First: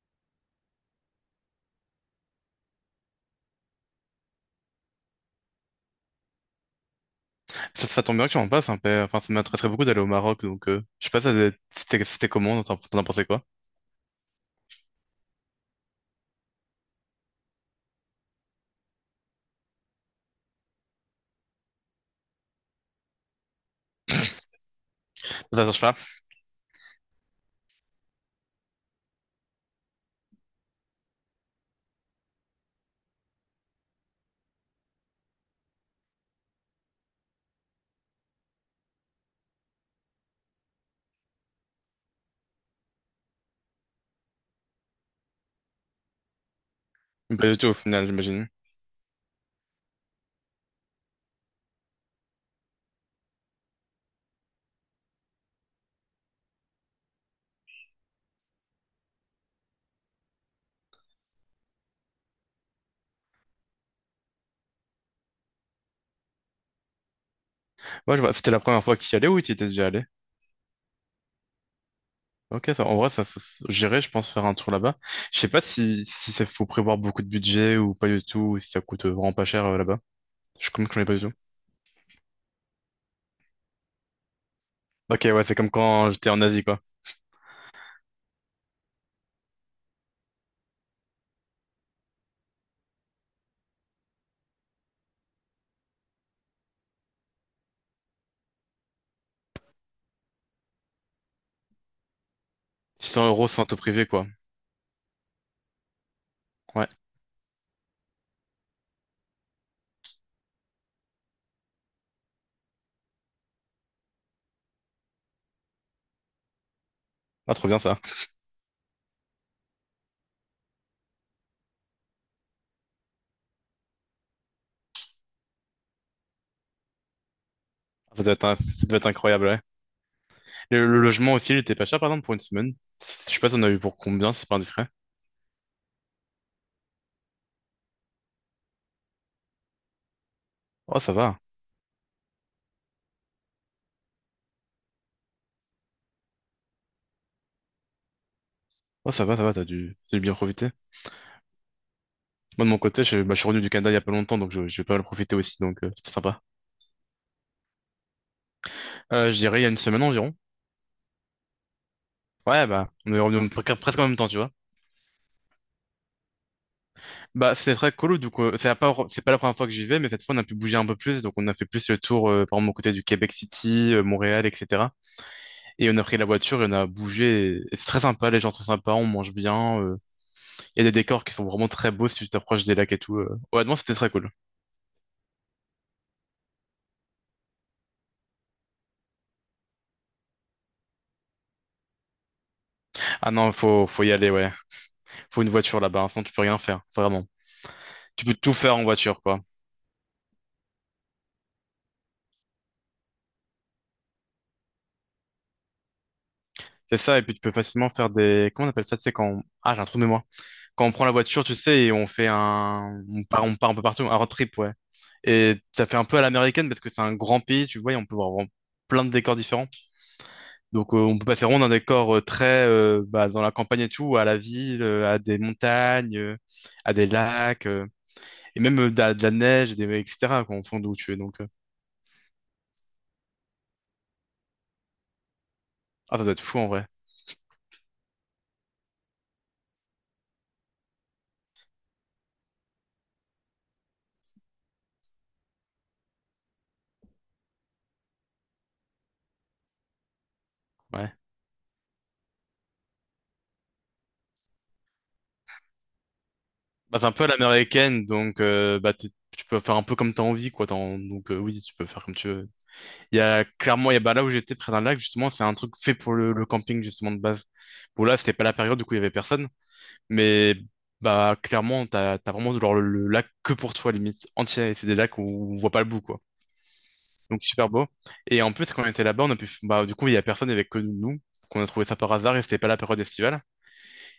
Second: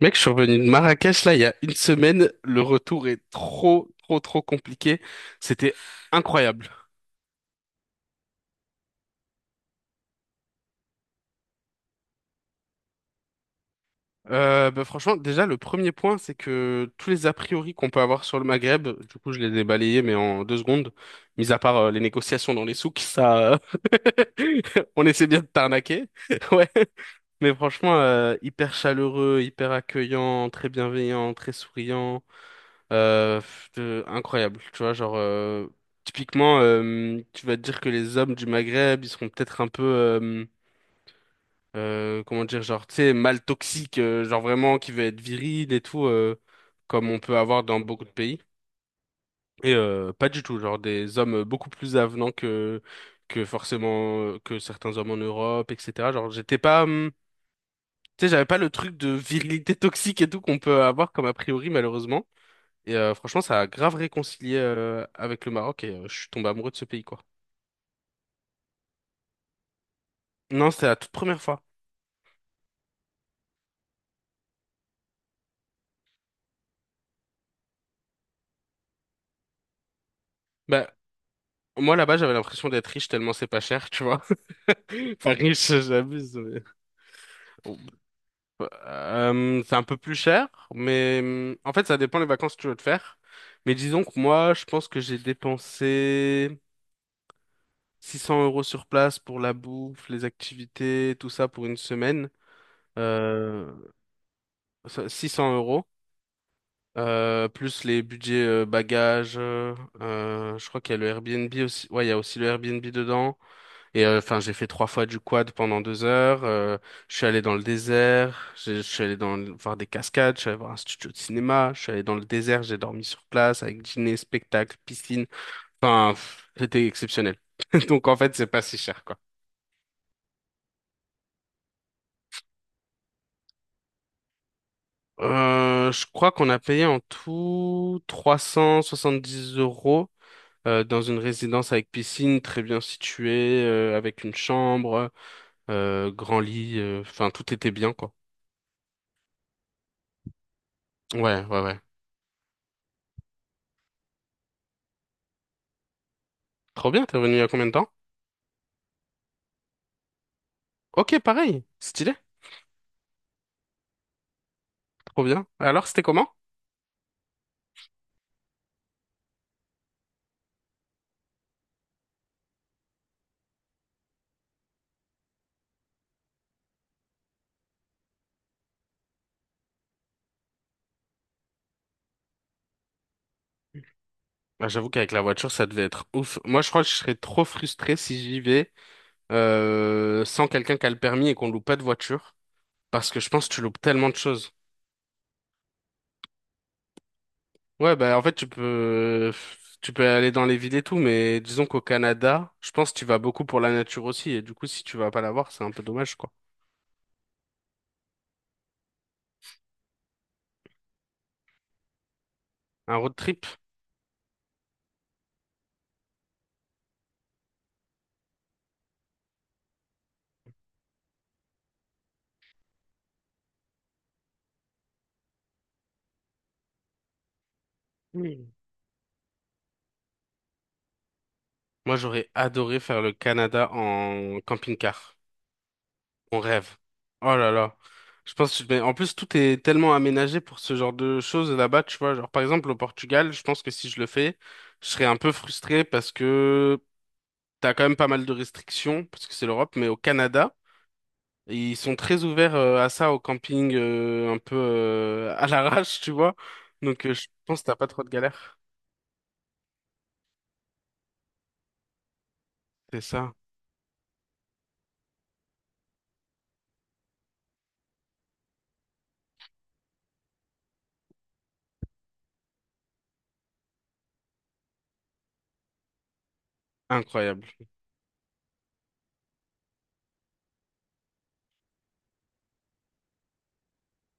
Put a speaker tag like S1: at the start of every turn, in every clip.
S1: Mec, je suis revenu de Marrakech là il y a une semaine. Le retour est trop, trop, trop compliqué. C'était incroyable.
S2: Ça tombe bien que tu en passes un peu. Enfin, ça m'intéresserait beaucoup d'aller au Maroc, donc je sais pas, c'était comment, t'en pensais quoi?
S1: Bah, franchement, déjà, le premier point, c'est que tous les a priori qu'on peut avoir sur le Maghreb, du coup, je les ai balayés, mais en 2 secondes, mis à part les négociations dans les souks, ça, on essaie bien de
S2: Ça change pas?
S1: t'arnaquer. Ouais. Mais franchement, hyper chaleureux, hyper accueillant, très bienveillant, très souriant. Incroyable, tu vois, genre typiquement, tu vas te dire que les hommes du Maghreb, ils seront peut-être un peu, comment dire, genre, tu sais, mal toxique, genre vraiment qui veut être viril et tout, comme on peut
S2: Pas du
S1: avoir
S2: tout au
S1: dans beaucoup
S2: final,
S1: de pays.
S2: j'imagine.
S1: Et pas du tout, genre des hommes beaucoup plus avenants que forcément que certains hommes en Europe, etc. Genre, j'étais pas, tu sais, j'avais pas le truc de virilité toxique et tout qu'on peut avoir comme a priori, malheureusement. Et franchement, ça a grave réconcilié avec le Maroc et je suis tombé amoureux de ce pays, quoi.
S2: Ouais, je vois. C'était la première fois que tu y allais ou tu y étais déjà allé?
S1: Non, c'était la toute première fois.
S2: Ok, ça, en vrai, j'irais, je pense, faire un tour là-bas. Je sais pas si, si ça faut prévoir beaucoup de budget ou pas du tout, ou si ça coûte vraiment pas cher là-bas. Je comme
S1: Bah,
S2: que j'en ai pas du tout.
S1: moi, là-bas, j'avais l'impression d'être riche tellement c'est pas cher, tu vois.
S2: Ok,
S1: Enfin,
S2: ouais, c'est comme
S1: riche,
S2: quand j'étais
S1: j'abuse.
S2: en Asie, quoi.
S1: Bon, bah, c'est un peu plus cher, mais en fait, ça dépend les vacances que tu veux te faire. Mais disons que moi, je pense que j'ai dépensé 600 € sur place pour la bouffe, les activités, tout ça pour une semaine.
S2: 600 euros sans
S1: Euh,
S2: auto privé, quoi.
S1: 600 euros.
S2: Ouais.
S1: Plus les budgets bagages, je crois qu'il y a le Airbnb aussi. Ouais, il y a aussi le Airbnb dedans. Et enfin, j'ai fait trois fois du quad pendant 2 heures. Je suis allé dans
S2: Ah,
S1: le
S2: trop bien ça.
S1: désert. Je suis allé voir des cascades. Je suis allé voir un studio de cinéma. Je suis allé dans le désert. J'ai dormi sur place avec dîner, spectacle, piscine. Enfin, c'était exceptionnel. Donc en fait, c'est pas si
S2: Ça doit
S1: cher,
S2: être
S1: quoi.
S2: incroyable, ouais. Le logement aussi, il était pas cher, par exemple, pour une semaine. Je sais pas si on a eu pour combien, si c'est pas indiscret.
S1: Je crois qu'on a payé en tout 370 euros. euh,
S2: Oh,
S1: dans
S2: ça
S1: une
S2: va.
S1: résidence avec piscine très bien située, avec une chambre, grand lit, enfin tout était bien quoi.
S2: Oh, ça va, t'as dû bien profiter.
S1: Ouais, ouais, ouais.
S2: Moi, de mon côté, je, bah, je suis revenu du Canada il y a pas longtemps, donc je vais pas mal profiter aussi, donc c'était sympa.
S1: Trop bien, t'es revenu il y a combien de temps?
S2: Je dirais il y a une semaine environ.
S1: Ok, pareil, stylé,
S2: Ouais, bah, on est revenu presque en même temps, tu vois.
S1: trop bien. Alors, c'était comment?
S2: Bah, c'est très cool, du coup, c'est pas la première fois que j'y vais, mais cette fois, on a pu bouger un peu plus, donc on a fait plus le tour, par exemple, aux côtés du Québec City, Montréal, etc. Et on a pris la voiture et on a bougé, et c'est très sympa, les gens sont très sympas, on mange bien, il y a des décors qui sont vraiment très beaux si tu t'approches des lacs et tout. Honnêtement, c'était très cool.
S1: Bah, j'avoue qu'avec la voiture, ça devait être ouf. Moi, je crois que je serais trop frustré si j'y vais sans quelqu'un qui a le permis et qu'on loue pas de voiture. Parce que je
S2: Ah
S1: pense
S2: non,
S1: que tu loupes
S2: faut
S1: tellement
S2: y
S1: de
S2: aller,
S1: choses.
S2: ouais. Faut une voiture là-bas, enfin tu peux rien faire, vraiment.
S1: Ouais, bah en
S2: Tu
S1: fait
S2: peux
S1: tu
S2: tout faire en voiture,
S1: peux
S2: quoi.
S1: aller dans les villes et tout, mais disons qu'au Canada, je pense que tu vas beaucoup pour la nature aussi, et du coup si tu vas pas la voir, c'est un peu dommage quoi.
S2: C'est ça, et puis tu peux facilement faire des... Comment on appelle ça, tu sais, ah, j'ai un trou de mémoire. Quand on prend la voiture, tu sais, et on fait
S1: Un
S2: un...
S1: road trip?
S2: On part un peu partout, un road trip, ouais. Et ça fait un peu à l'américaine, parce que c'est un grand pays, tu vois, et on peut voir vraiment plein de décors différents. Donc on peut passer rond d'un décor très bah, dans la campagne et tout, à la ville, à des montagnes, à des lacs,
S1: Mm.
S2: et même de la neige, et des... etc., quoi, en fond d'où tu es.
S1: Moi j'aurais adoré faire le Canada en camping-car.
S2: Ah, ça doit
S1: On
S2: être fou,
S1: rêve.
S2: en vrai.
S1: Oh là là. Je pense que mais en plus tout est tellement aménagé pour ce genre de choses là-bas, tu vois. Genre par exemple au Portugal, je pense que si je le fais, je serais un peu frustré parce que t'as quand même pas mal de restrictions, parce que c'est l'Europe, mais au Canada.
S2: Ouais.
S1: Ils sont très ouverts à ça au camping, un peu à l'arrache, tu vois.
S2: Bah, c'est
S1: Donc,
S2: un
S1: euh,
S2: peu
S1: je
S2: à
S1: pense que t'as pas trop
S2: l'américaine,
S1: de
S2: donc
S1: galères.
S2: bah, tu peux faire un peu comme tu as envie, quoi. Donc oui, tu peux faire comme tu veux.
S1: C'est ça.
S2: Il y a bah, là où j'étais près d'un lac, justement, c'est un truc fait pour le camping, justement, de base. Bon, là, c'était pas la période, du coup, il y avait personne. Mais bah, clairement, t'as vraiment genre, le lac que pour toi, limite, entier. C'est des lacs où on voit pas le bout, quoi. Donc
S1: Incroyable.
S2: super beau. Et en plus, quand on était là-bas, on a pu, bah, du coup, il y a personne, il y avait que nous. Qu'on a trouvé ça par hasard et c'était pas la période estivale.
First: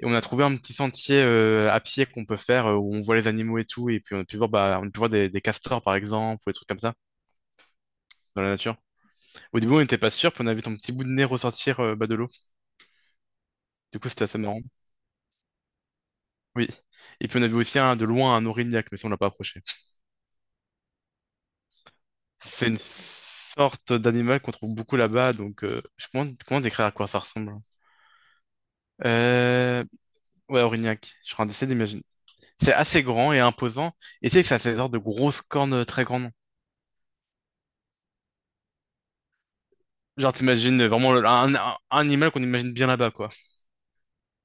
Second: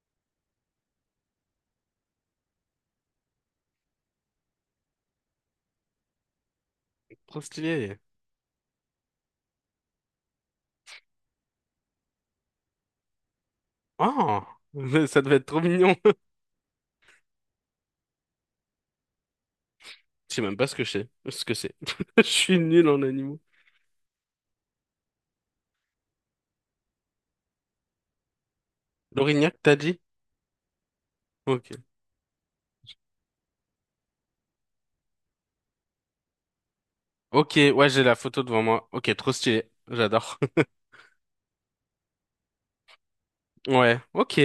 S2: Et on a trouvé un petit sentier à pied qu'on peut faire où on voit les animaux et tout. Et puis on a pu voir, bah, on a pu voir des castors par exemple ou des trucs comme ça
S1: Trop stylé.
S2: dans la nature. Au début, on n'était pas sûr, puis on a vu ton petit bout de nez ressortir bas de l'eau. Du coup, c'était assez
S1: Oh,
S2: marrant.
S1: ça devait être trop mignon.
S2: Oui. Et puis on a vu aussi un, de loin un orignac, mais ça, on l'a pas approché.
S1: Je sais même pas ce que c'est. Ce que c'est. Je suis
S2: C'est une
S1: nul en animaux.
S2: sorte d'animal qu'on trouve beaucoup là-bas. Donc, je comment décrire à quoi ça ressemble? Hein.
S1: L'Orignac, t'as
S2: Euh,
S1: dit?
S2: ouais, orignac. Je suis en train d'essayer
S1: Ok.
S2: d'imaginer. C'est assez grand et imposant. Et tu sais que ça a ces sortes de grosses cornes très grandes.
S1: Ok, ouais, j'ai la photo devant moi. Ok, trop stylé.
S2: Genre,
S1: J'adore.
S2: t'imagines vraiment un animal qu'on imagine bien là-bas, quoi.
S1: Ouais, ok.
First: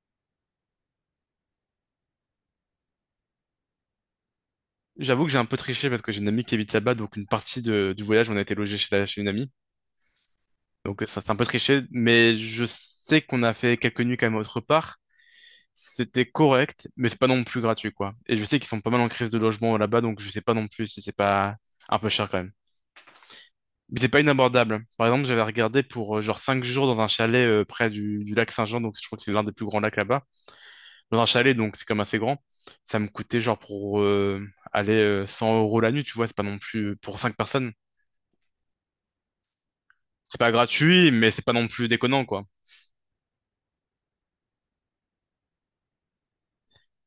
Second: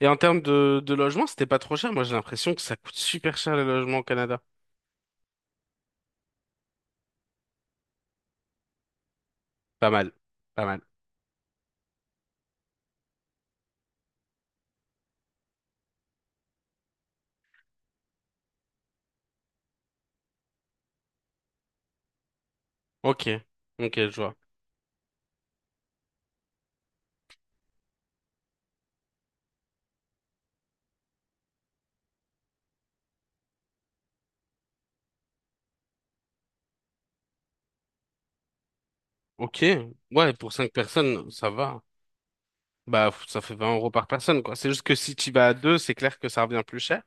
S1: Et en termes de logement, c'était pas trop cher. Moi, j'ai l'impression que ça coûte super cher les logements au Canada.
S2: J'avoue que j'ai un peu triché parce que j'ai une amie qui habite là-bas, donc du voyage, on a été logé chez une amie.
S1: Pas mal. Pas mal.
S2: Donc, ça, c'est un peu triché, mais je sais qu'on a fait quelques nuits quand même autre part. C'était correct, mais c'est pas non plus gratuit, quoi. Et je sais qu'ils sont pas mal en crise de logement là-bas, donc je sais pas non plus si c'est pas un peu cher quand même.
S1: Ok. Ok,
S2: Mais c'est
S1: je
S2: pas
S1: vois.
S2: inabordable. Par exemple, j'avais regardé pour genre 5 jours dans un chalet près du lac Saint-Jean, donc je crois que c'est l'un des plus grands lacs là-bas. Dans un chalet, donc c'est comme assez grand. Ça me coûtait genre pour aller 100 euros la nuit, tu vois, c'est pas non plus pour 5 personnes.
S1: Ok, ouais,
S2: C'est
S1: pour
S2: pas
S1: cinq
S2: gratuit,
S1: personnes,
S2: mais c'est
S1: ça
S2: pas non
S1: va.
S2: plus déconnant, quoi.
S1: Bah, ça fait 20 € par personne, quoi. C'est juste que si tu vas à deux, c'est clair que ça revient plus cher.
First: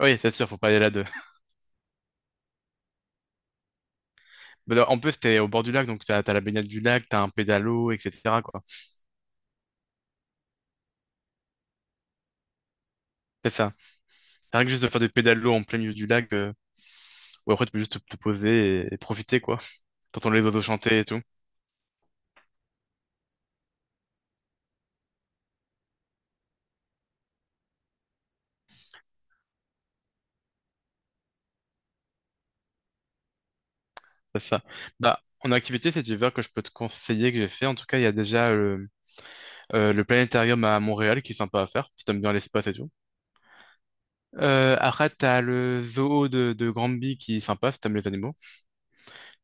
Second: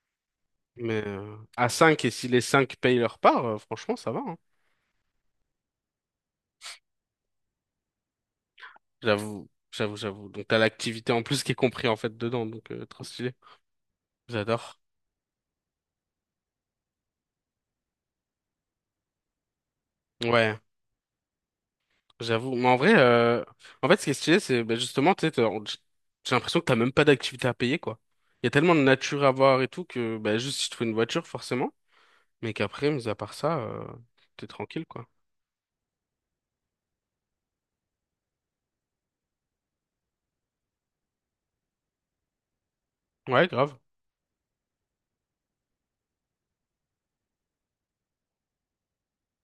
S2: Oui, c'est sûr, faut pas aller là
S1: Mais
S2: deux.
S1: à cinq, et si les cinq payent leur part, franchement, ça va, hein.
S2: Mais en plus, c'était au bord du lac, donc t'as la baignade du lac, t'as un pédalo, etc., quoi.
S1: J'avoue, j'avoue, j'avoue. Donc, t'as l'activité en plus qui est compris, en fait, dedans. Donc, trop stylé.
S2: C'est ça. Rien que
S1: J'adore.
S2: juste de faire des pédalos en plein milieu du lac, où après tu peux juste te poser et profiter, quoi. T'entends les
S1: Ouais,
S2: oiseaux chanter et tout.
S1: j'avoue. Mais en vrai, en fait, ce qui est stylé, c'est bah, justement, tu sais, j'ai l'impression que t'as même pas d'activité à payer, quoi. Il y a tellement de nature à voir et tout que, bah, juste si tu trouves une voiture, forcément. Mais qu'après, mis à part ça,
S2: C'est
S1: t'es
S2: ça.
S1: tranquille, quoi.
S2: Bah, en activité cet hiver que je peux te conseiller, que j'ai fait, en tout cas, il y a déjà le planétarium à Montréal qui est sympa à faire, si t'aimes bien l'espace et tout.
S1: Ouais, grave.
S2: Après, t'as le zoo de Granby qui est sympa si t'aimes les animaux.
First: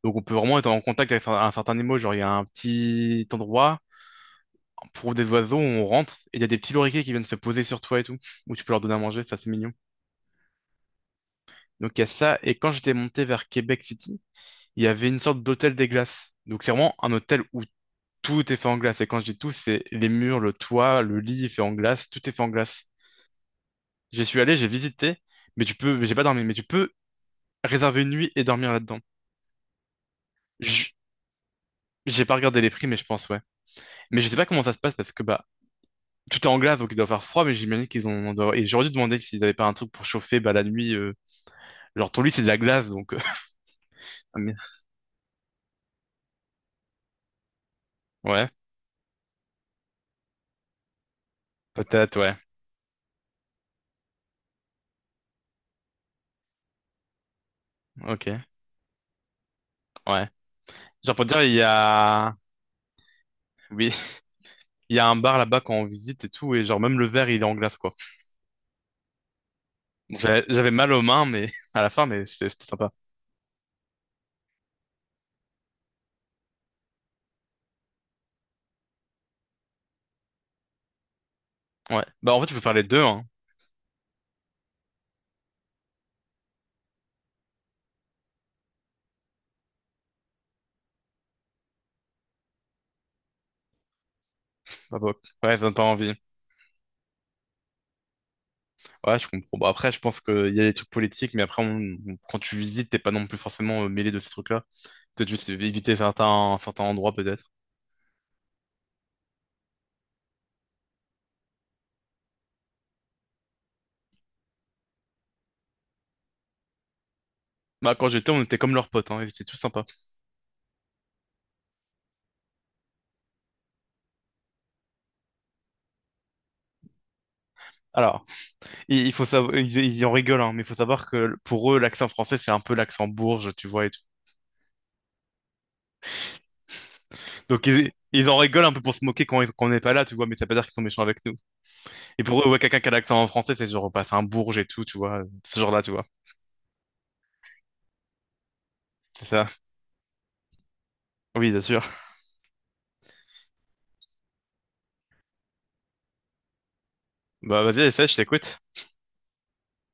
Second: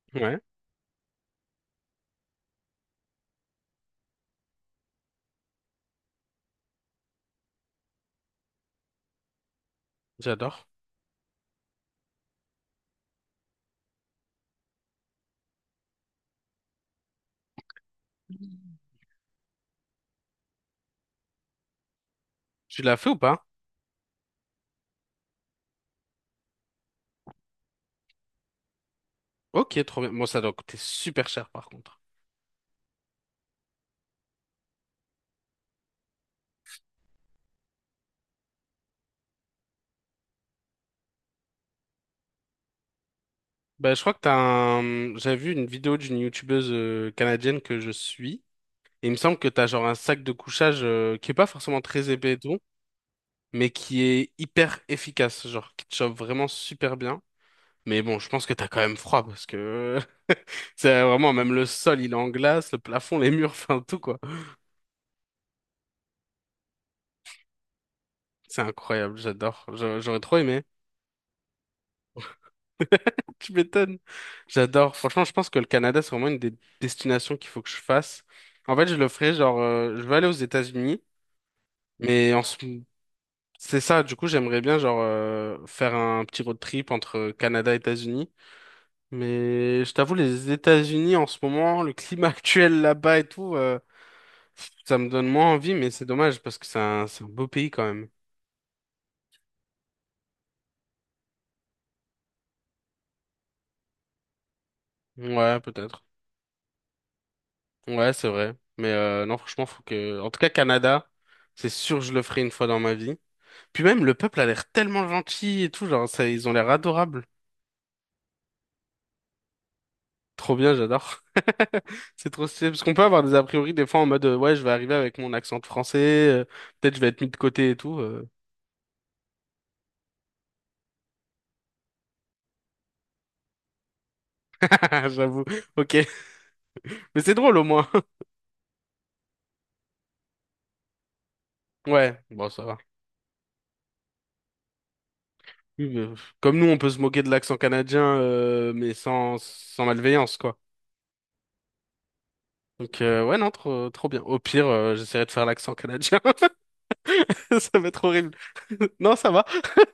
S2: Donc, on peut
S1: Ouais,
S2: vraiment être en contact avec un certain animal. Genre, il y a un petit endroit, pour des oiseaux, où on rentre, et il y a des petits loriquets qui viennent se poser sur toi et tout, où tu peux leur donner à manger, ça c'est mignon.
S1: j'adore.
S2: Donc, il y a ça. Et quand j'étais monté vers Québec City, il y avait une sorte d'hôtel des glaces. Donc, c'est vraiment un hôtel où tout est fait en glace. Et quand je dis tout, c'est les murs, le toit, le lit est fait en glace, tout est fait en
S1: Tu
S2: glace.
S1: l'as fait ou pas?
S2: J'y suis allé, j'ai visité, mais tu peux, j'ai pas dormi, mais tu peux réserver une nuit et dormir là-dedans.
S1: Ok, trop bien. Bon, ça doit coûter
S2: Je-
S1: super cher par contre.
S2: J'ai pas regardé les prix, mais je pense, ouais. Mais je sais pas comment ça se passe parce que bah tout est en glace, donc il doit faire froid, mais j'imagine Et j'aurais dû demander s'ils avaient pas un truc pour chauffer bah la nuit. Genre ton lit c'est de la glace, donc.
S1: Bah, je crois que t'as
S2: Ah, mais-
S1: un. J'avais vu une vidéo d'une youtubeuse canadienne que je suis.
S2: Ouais,
S1: Et il me semble que t'as genre un sac de couchage qui est pas forcément très
S2: peut-être,
S1: épais
S2: ouais.
S1: et tout, mais qui est hyper efficace, genre qui te chauffe vraiment super bien. Mais bon, je
S2: Ok,
S1: pense que t'as quand même froid parce que
S2: ouais.
S1: c'est
S2: Genre pour te
S1: vraiment
S2: dire, il
S1: même
S2: y
S1: le sol il est en
S2: a.
S1: glace, le plafond, les murs, enfin
S2: Oui,
S1: tout quoi.
S2: il y a un bar là-bas quand on visite et tout, et genre même le verre il est en glace quoi.
S1: C'est incroyable, j'adore. J'aurais
S2: Donc,
S1: trop aimé.
S2: J'avais mal aux mains, mais à la fin, mais c'était sympa.
S1: Tu m'étonnes. J'adore. Franchement, je pense que le Canada, c'est vraiment une des destinations qu'il faut que je fasse. En fait, je le ferai, genre, je vais aller aux États-Unis,
S2: Ouais. Bah
S1: mais
S2: en fait, tu peux faire les deux, hein.
S1: c'est ça. Du coup, j'aimerais bien, genre, faire un petit road trip entre Canada et États-Unis. Mais je t'avoue, les États-Unis, en ce moment, le climat actuel là-bas et tout, ça
S2: Bah,
S1: me
S2: bah,
S1: donne moins
S2: Ouais, ça
S1: envie,
S2: donne pas
S1: mais c'est
S2: envie.
S1: dommage parce que c'est un beau pays quand même.
S2: Ouais, je comprends. Bah, après, je pense qu'il y a des trucs politiques, mais après, quand tu visites, t'es pas non plus forcément mêlé de ces trucs-là. Peut-être juste
S1: Ouais,
S2: éviter
S1: peut-être.
S2: certains endroits, peut-être.
S1: Ouais, c'est vrai. Mais non, franchement, faut que. En tout cas, Canada, c'est sûr, je le ferai une fois dans ma vie. Puis même, le peuple a l'air tellement gentil et tout, genre, ça, ils ont l'air adorables.
S2: Bah, quand j'étais, on était comme leurs potes, hein, ils étaient tous sympas.
S1: Trop bien, j'adore. C'est trop stylé, parce qu'on peut avoir des a priori des fois en mode, ouais, je vais arriver avec mon accent de français, euh, peut-être je vais être mis de côté et tout.
S2: Alors, il faut savoir, ils en rigolent, hein, mais il faut savoir que pour eux, l'accent français, c'est un peu l'accent bourge, tu vois, et tout.
S1: J'avoue, ok. Mais c'est drôle au
S2: Donc,
S1: moins.
S2: ils en rigolent un peu pour se moquer quand on n'est pas là, tu vois, mais ça veut pas dire qu'ils sont méchants avec nous.
S1: Ouais,
S2: Et pour eux,
S1: bon,
S2: ouais,
S1: ça va.
S2: quelqu'un qui a l'accent en français, c'est genre, bah, c'est un bourge et tout, tu vois, ce genre-là,
S1: Oui,
S2: tu
S1: mais,
S2: vois.
S1: comme nous, on peut se moquer de l'accent canadien, mais
S2: C'est
S1: sans,
S2: ça.
S1: sans malveillance, quoi.
S2: Oui, bien sûr.
S1: Donc, ouais, non, trop, trop bien. Au pire, j'essaierai de faire l'accent canadien.
S2: Bah,
S1: Ça
S2: vas-y,
S1: va être
S2: essaie, je
S1: horrible.
S2: t'écoute.
S1: Non, ça va.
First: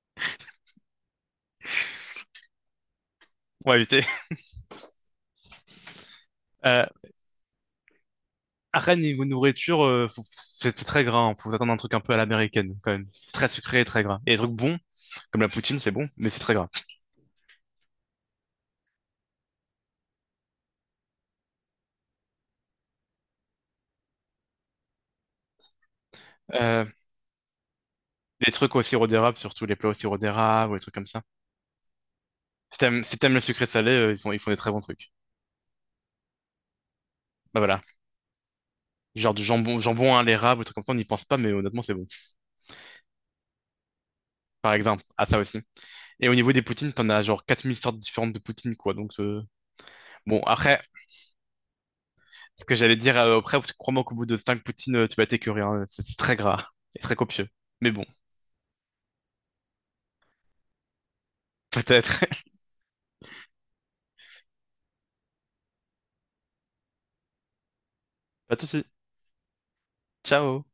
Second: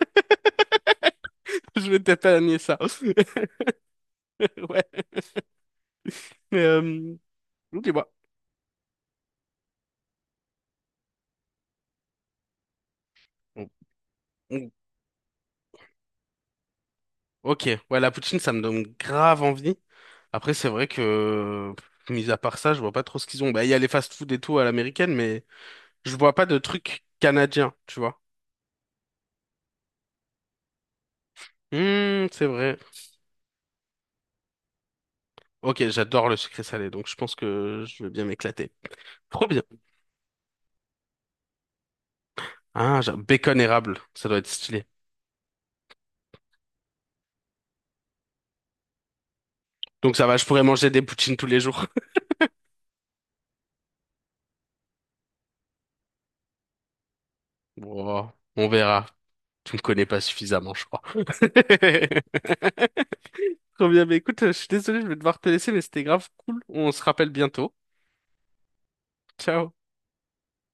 S1: Je vais t'épargner ça.
S2: On va éviter.
S1: Ouais. Mais,
S2: Euh,
S1: Dis-moi.
S2: à Rennes, niveau nourriture, c'est très gras, hein, faut s'attendre à un truc un peu à l'américaine, quand même. C'est très sucré, et très gras. Et des trucs bons, comme la poutine, c'est bon, mais c'est très gras.
S1: Ok, ouais, la poutine, ça me donne grave envie. Après, c'est vrai que, mis à part ça, je vois pas trop ce qu'ils ont. Bah, il y a les fast-food et tout à l'américaine, mais je vois pas de
S2: Euh,
S1: trucs canadiens, tu vois.
S2: les trucs au sirop d'érable, surtout les plats au sirop d'érable ou les trucs comme ça.
S1: C'est vrai.
S2: Si t'aimes le sucré salé, ils font des très bons trucs.
S1: Ok, j'adore le sucré salé, donc je pense
S2: Bah voilà.
S1: que je vais bien m'éclater.
S2: Genre du
S1: Trop bien.
S2: jambon, jambon à l'érable, des trucs comme ça, on n'y pense pas, mais honnêtement, c'est bon.
S1: Ah, bacon érable, ça doit être
S2: Par
S1: stylé.
S2: exemple, à ça aussi. Et au niveau des poutines, t'en as genre 4000 sortes différentes de poutines, quoi. Donc,
S1: Donc ça va,
S2: bon,
S1: je pourrais
S2: après,
S1: manger des poutines tous les jours.
S2: ce que j'allais dire après, parce que crois-moi qu'au bout de 5 poutines, tu vas t'écœurer, hein. C'est très gras et très copieux. Mais bon,
S1: Bon, on verra. Je ne connais pas suffisamment, je crois.
S2: peut-être.
S1: Trop bien, mais écoute, je suis désolé, je vais devoir te laisser, mais c'était grave cool. On se rappelle bientôt.
S2: Pas de soucis.
S1: Ciao.
S2: Ciao.